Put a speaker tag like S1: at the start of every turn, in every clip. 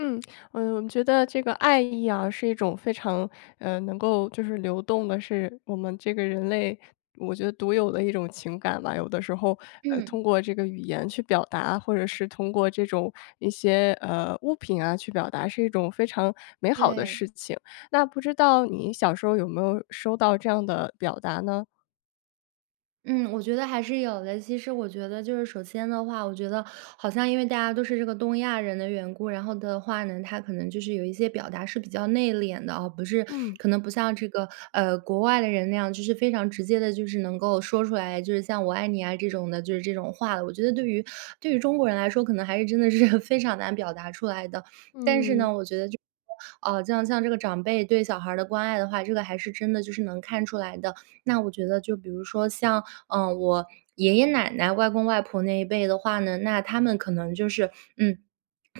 S1: 嗯，呃，我觉得这个爱意啊，是一种非常，呃，能够就是流动的，是我们这个人类，我觉得独有的一种情感吧，有的时候，呃，
S2: 嗯。
S1: 通过这个语言去表达，或者是通过这种一些，呃，物品，啊，去表达是一种非常美好的
S2: 对。
S1: 事情，那不知道你小时候有没有收到这样的表达呢？
S2: 嗯，我觉得还是有的。其实我觉得就是首先的话，我觉得好像因为大家都是这个东亚人的缘故，然后的话呢，他可能就是有一些表达是比较内敛的啊，不是
S1: 嗯。
S2: 可能不像这个，呃，国外的人那样，就是非常直接地就是能够说出来，就是像“我爱你”啊这种的就是这种话了。我觉得对于对于中国人来说，可能还是真的是 非常难表达出来的。但是
S1: 嗯。
S2: 呢我觉得就是，啊，就像这个长辈对小孩儿的关爱的话，这个还是真的就是能看出来的。那我觉得就比如说像，嗯，我爷爷奶奶、外公外婆那一辈的话呢，那他们可能就是，嗯，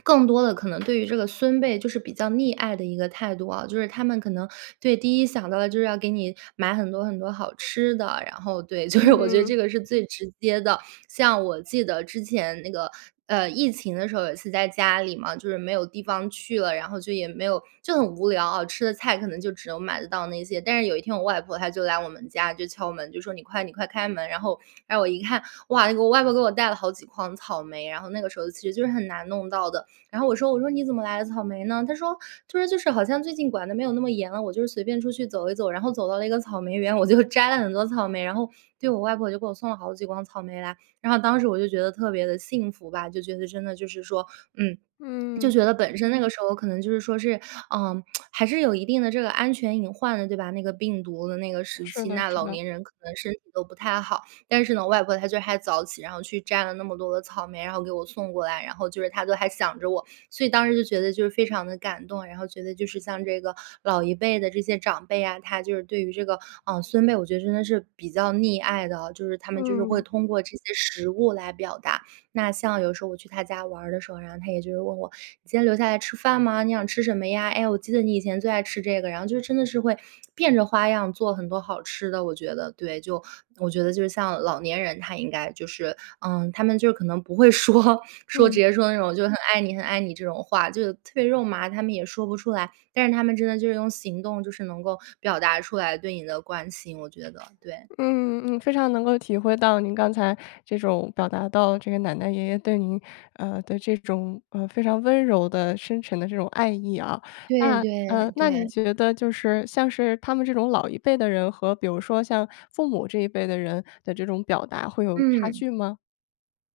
S2: 更多地可能对于这个孙辈，就是比较溺爱的一个态度啊，就是他们可能对，第一想到的就是要给你买很多很多好吃的，然后，对，就是我觉得
S1: 嗯。
S2: 这个是最直接的。像我记得之前那个，呃，疫情的时候，有一次在家里嘛，就是没有地方去了，然后就也没有就很无聊啊，吃的菜可能就只能买得到那些但是有一天我外婆，她就来我们家，就敲门，就说你快你快开门，然后然后我一看哇，那个外婆给我带了好几筐草莓，然后那个时候其实就是很难弄到的。然后我说我说你怎么来了草莓呢？她说她说就是好像最近管得没有那么严了，我就随便出去走一走，然后走到那个草莓园，我就摘了很多草莓，然后，对，我外婆就给我送了好几筐草莓来。然后当时我就觉得特别地幸福吧，就觉得真的就是说，嗯，就
S1: 嗯。
S2: 觉得本身那个时候可能就是说，是，啊，还是有一定的这个安全隐患的，对吧？那个病毒的那个时
S1: 是
S2: 期，
S1: 的，
S2: 那
S1: 是
S2: 老
S1: 的。
S2: 年人可能身体都不太好。但是呢，外婆她就还早起，然后去摘了那么多的草莓，然后给我送过来，然后就是她都还想着我，所以当时就觉得就是非常地感动。然后觉得就是像这个老一辈的这些长辈啊，她就是对于这个，啊，孙辈，我觉得真的是比较溺爱的哦，就是她们就是会
S1: 嗯。
S2: 通过这些食物来表达。那像有时候我去她家玩儿的时候，然后她也就是问我“今天留下来吃饭吗？你想吃什么呀？哎，我记得你以前最爱吃这个“，然后就真的是会变着花样做很多好吃的，我觉得对。就，我觉得就是像老年人，她应该就是，嗯，她们就可能不会说说直
S1: 嗯。
S2: 接说那种就很爱你很爱你这种话，就特别肉麻，她们也说不出来，但是她们真的就是用行动就是能够表达出来对你的关心，我觉得，对。
S1: 嗯嗯，非常能够体会到您刚才这种表达到这个奶奶爷爷对您，呃，的这种，呃，非常温柔的深沉的这种爱意啊，
S2: 对
S1: 那，呃，
S2: 对
S1: 那你
S2: 对。
S1: 觉得就是像是他们这种老一辈的人和比如说像父母这一辈的人的这种表达会有差
S2: 嗯。
S1: 距吗？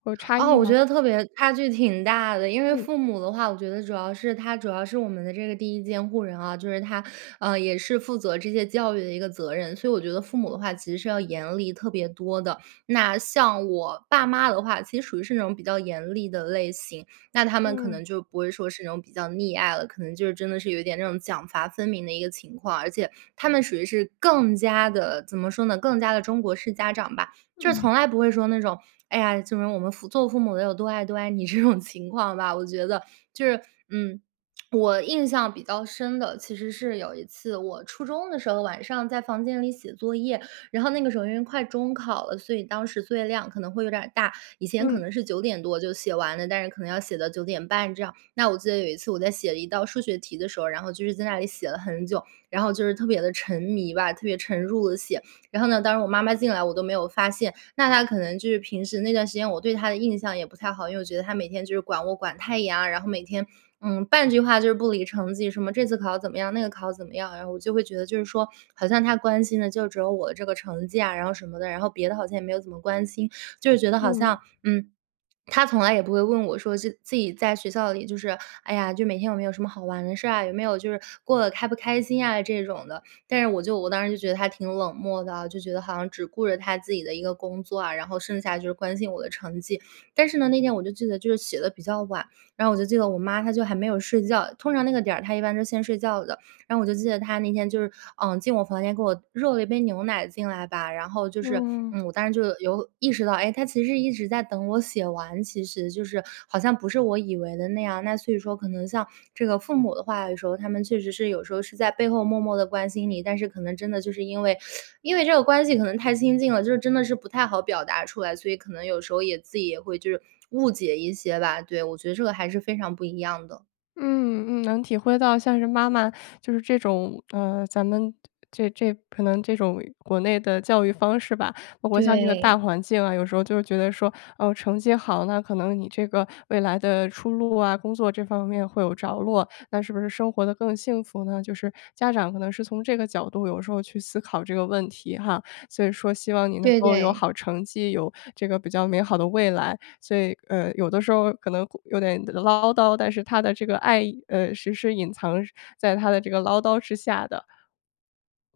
S1: 或差
S2: 啊，
S1: 异
S2: 我觉
S1: 吗？
S2: 得特别差距挺大的，因为
S1: 嗯。
S2: 父母的话，我觉得主要是他主要是我们的这个第1监护人啊，就是他，呃，也是负责这些教育的一个责任，所以我觉得父母的话其实是要严厉特别多的。那像我爸妈的话，其实属于是那种比较严厉的类型，那他们可
S1: 嗯。
S2: 能就不会说是那种比较溺爱了，可能就是真的是有一点那种奖罚分明的一个情况，而且他们属于是更加地，怎么说呢，更加地中国式家长吧，就是
S1: 嗯。
S2: 从来不会说那种，哎呀，就是我们父做父母的有多爱多爱你这种情况吧，我觉得，就是。嗯，我印象比较深的，其实是有一次我初中的时候，晚上在房间里写作业，然后那个时候首先快中考了，所以当时作业量可能会有点儿大，以前可
S1: 嗯。
S2: 能是9点多就写完了，但是可能要写到9点半这样，那我记得有一次我在写了一道数学题的时候，然后就是在那里写了很久，然后就是特别地沉迷吧，特别沉入地写。然后呢，当时我妈妈进来我都没有发现，那她可能就是平时那段时间我对她的印象也不太好，因为我觉得她每天就是管我管太严啊，然后每天，嗯，半句话就是不离成绩什么这次考怎么样？那个考怎么样，然后我就会觉得就是说好像她关心的就只有我的这个成绩呀，然后什么的，然后别的好像也没有怎么关心，就觉得好
S1: 嗯。
S2: 像，嗯，她从来也不会问我说，现自己在学校里就是，哎呀，就每天有没有什么好玩的事儿啊，有没有就是过得开不开心啊这种的。但是我就我当时就觉得她挺冷漠的，就觉得好像只顾着她自己的一个工作啊，然后剩下就是关心我的成绩。但是呢，那天我就记得就是写得比较晚，然后我就记得我妈她就还没有睡觉，通常那个点儿她一般是先睡觉的，然后我就记得她那天就是，呃，进我房间给我，热了一杯牛奶进来吧，然后就是，
S1: 嗯。
S2: 嗯，我当时就有意识到，哎，她其实一直在等我写完，其实就是好像不是我以为的那样，那所以说可能像这个父母的话，有时候他们确实是有时候是在背后默默地关心你，但是可能真的就是因为 因为这个关系可能太亲近了，就是真的是不太好表达出来，所以可能有时候也自己也会就是误解一些吧。对，我觉得这个还是非常不一样的。
S1: 嗯，嗯，能体会到像是妈妈，就是这种，呃，咱们这这可能这种国内的教育方式吧，包括像这个大
S2: 对。
S1: 环境啊，有时候就觉得说，哦，成绩好，那可能你这个未来的出路啊，工作这方面会有着落，那是不是生活得更幸福呢？就是家长可能是从这个角度有时候去思考这个问题哈。所以说希望你能
S2: 对，
S1: 够有
S2: 对。
S1: 好成绩，有这个比较美好的未来。所以，呃，有的时候，可能会，有点唠叨，但是她的这个爱，呃，实施隐藏在她的这个唠叨之下的。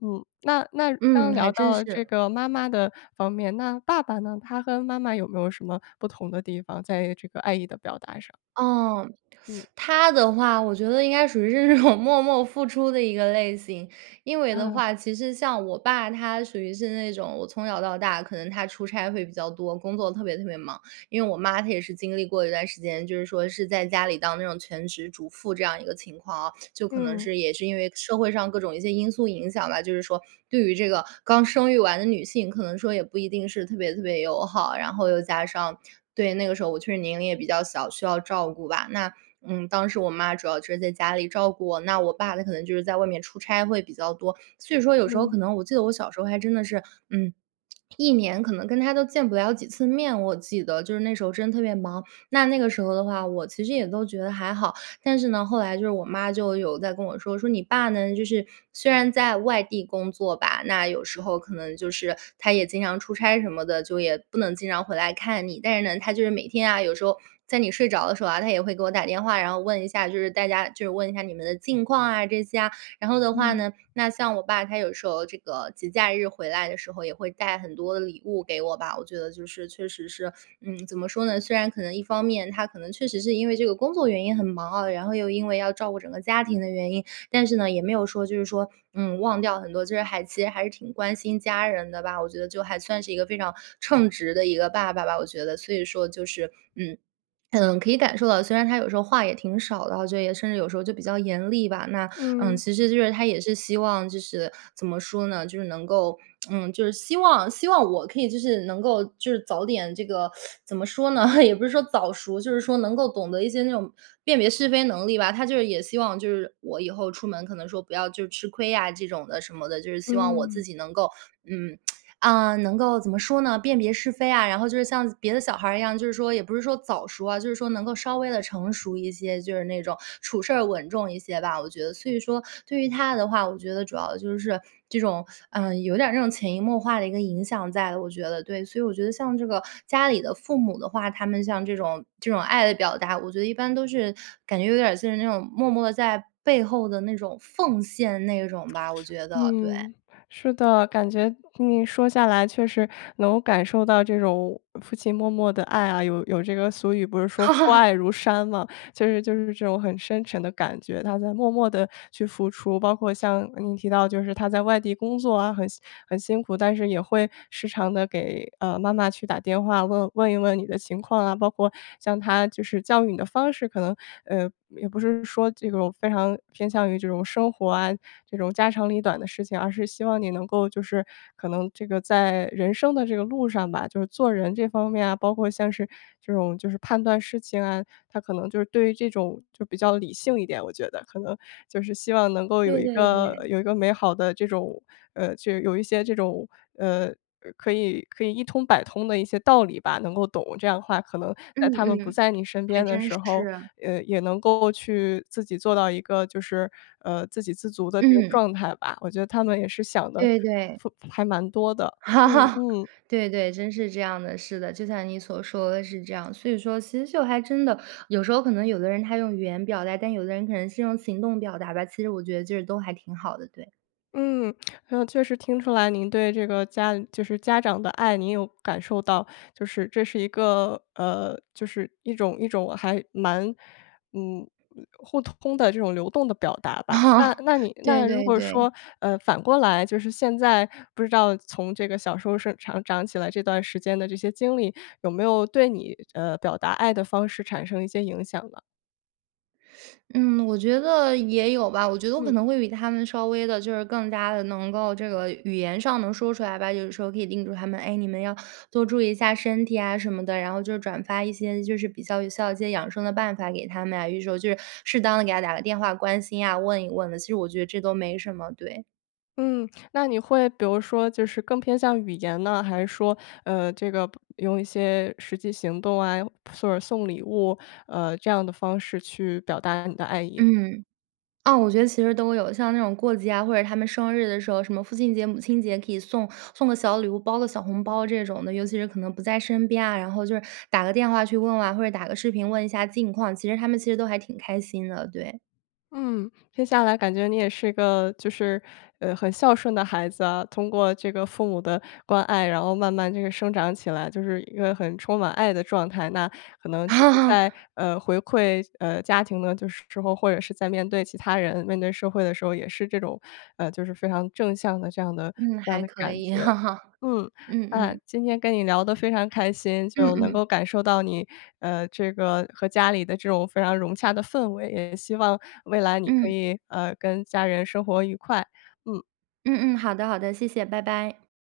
S1: 嗯，那那刚
S2: 嗯，
S1: 刚聊
S2: 还真
S1: 到这
S2: 是。
S1: 个妈妈的方面，那爸爸呢？他和妈妈有没有什么不同的地方，在这个爱意的表达上？
S2: 哦，
S1: 嗯。
S2: 她的话我觉得应该属于是这种默默付出的一个类型。因为的
S1: 啊。
S2: 话，其实像我爸他属于是那种我从小到大可能他出差会比较多，工作特别特别忙。因为我妈她也是经历过一段时间，就是说是在家里当那种全职主妇这样一个情况啊。就可能
S1: 嗯。
S2: 是也是因为社会上各种一些因素影响吧，就是说对于这个刚生育完的女性，可能说也不一定是特别特别友好。然后又加上对，那个时候我确实年龄也比较小，需要照顾吧。那，嗯，当时我妈主要是在家里照顾我，那我爸他可能就是在外面出差会比较多。所以说有时候
S1: 嗯。
S2: 可能我记得我小时候还真的是，嗯，一年可能跟他都见不了几次面，我记得。就是那时候真的特别忙，那那个时候的话，我其实也都觉得还好。但是呢，后来就是我妈就有在跟我说，说：“你爸呢，就是虽然在外地工作吧，那有时候可能就是他也经常出差什么的，就也不能经常回来看你。但是呢，他就是每天啊，有时候在你睡着的时候啊，他也会给我打电话，然后问一下就是大家就是问一下你们的近况啊，这些啊。”然后的话
S1: 嗯。
S2: 呢，那像我爸他有时候这个节假日回来的时候，也会带很多的礼物给我吧。我觉得就是确实是，嗯，怎么说呢，虽然可能一方面他可能确实是因为这个工作原因很忙啊，然后又因为要照顾整个家庭的原因。但是呢，也没有说就是说，嗯，忘掉很多，就是还其实还是挺关心家人的吧。我觉得就还算是一个非常称职的一个爸爸吧，我觉得。所以说就是，嗯，可能可以感受到虽然他有时候话也挺少的哈，就也甚至有时候就比较严厉吧。那，嗯，
S1: 嗯。
S2: 其实就是他也是希望，就是怎么说呢？就是能够，嗯，就是希望希望我可以就是能够，就是早点，这个 怎么说呢？也不是说早熟，就是说能够懂得一些那种辨别是非能力吧。他就是也希望就是我以后出门可能说不要就吃亏呀这种的什么的。就是希望我
S1: 嗯。
S2: 自己能够，嗯，啊，能够怎么说呢？辨别是非啊，然后就是像别的小孩儿一样，就是说也不是说早熟啊，就是说能够稍微地成熟一些，就是那种处事儿稳重一些吧。我觉得所以说对于他的话，我觉得主要的就是这种，嗯，有点儿那种潜移默化的一个影响在，我觉得，对。所以我觉得像这个家里的父母的话，他们像这种，这种爱的表达，我觉得一般都是感觉有点儿像那种默默地在背后的那种奉献那种吧，我觉得，对。
S1: 嗯，是的。感觉你说下来确实能感受到这种父亲默默的爱啊，有有这个俗语不是“说父爱 如山”嘛。就是就是这种很深沉的感觉，他在默默地去付出。包括像你提到就是他在外地工作啊，很辛很辛苦，但是也会时常地给，呃，妈妈去打电话问问一问你的情况啊。包括像他就是教育你的方式可能，呃，也不是说这种非常偏向于这种生活啊，这种家长里短的事情，而是希望你能够就是，可能这个在人生的这个路上吧，就是做人这方面啊，包括像是这种，就是判断事情啊，他可能就是对于这种就比较理性一点，我觉得。可能就是希望能够有
S2: 对
S1: 一
S2: 对
S1: 个，
S2: 对。
S1: 有一个美好的这种，呃，就有一些这种，呃，呃，可以，可以一通百通的一些道理吧，能够懂。这样的话可能
S2: 嗯，
S1: 在他们不
S2: 嗯，
S1: 在你身
S2: 还
S1: 边的
S2: 真
S1: 时候，
S2: 是。
S1: 呃，也能够去自己做到一个就是，呃，自给自足的这个
S2: 嗯。
S1: 状态吧。我觉得他们也是想的
S2: 对，对。
S1: 负还蛮多的，嗯，嗯。
S2: 对，对，真是这样的。是的，就像你所说的是这样。所以说其实就还真的，有时候可能有的人他用语言表达，但有的人可能是用行动表达吧。其实我觉得就是都还挺好的，对。
S1: 嗯，确实听出来您对这个家就是家长的爱你有感受到，就是这是一个，呃，就是一种一种还蛮，嗯，互通的这种流动的表达吧。
S2: 哦，
S1: 那那你
S2: 对
S1: 那如
S2: 对
S1: 果
S2: 对。
S1: 说，呃，反过来，就是现在不知道从这个小时候顺长长起来这段时间的这些经历有没有对你，呃，表达爱的方式产生一些影响呢？
S2: 嗯，我觉得也有吧，我觉得我可
S1: 嗯。
S2: 能会比他们稍微地就是更加地能够这个语言上能说出来吧，就是说可以叮嘱他们：“哎，你们要多注意一下身体啊”什么的，然后就是转发一些就是比较有效一些养生的办法给他们啊，有时候就是适当地给他打个电话关心啊，问一问的，其实我觉得这都没什么，对。
S1: 嗯，那你会比如说就是更偏向语言呢，还是说，呃，这个不用一些实际行动啊，又或者送礼物呃，这样的方式去表达你的爱意呢？
S2: 嗯。啊，我觉得其实都有，像那种过节啊，或者他们生日的时候，什么父亲节、母亲节可以送送个小礼物，包个小红包这种的，尤其是可能不在身边啊，然后就是打个电话去问问啊，或者打个视频问一下近况，其实他们其实都还挺开心的，对。
S1: 嗯，听下来感觉你也是一个就是，呃，很孝顺的孩子啊，通过这个父母的关爱，然后慢慢这个生长起来就是一个很充满爱的状态，那可能就是
S2: 啊。
S1: 在，呃，回馈，呃，家庭的就是时候，或者是在面对其他人、面对社会的时候也是这种，呃就是非常正向的这样的
S2: 嗯，
S1: 这样
S2: 还
S1: 的
S2: 可
S1: 感觉。
S2: 以，
S1: 嗯，
S2: 嗯
S1: 啊，
S2: 嗯。
S1: 今天跟你聊得非常开心，
S2: 嗯
S1: 就能
S2: 嗯。
S1: 够感受到你，呃，这个和家里的这种非常融洽的氛围，也希望未来你可
S2: 嗯。
S1: 以，呃，跟家人生活愉快，嗯。
S2: 嗯嗯，好的好的，谢谢，拜拜。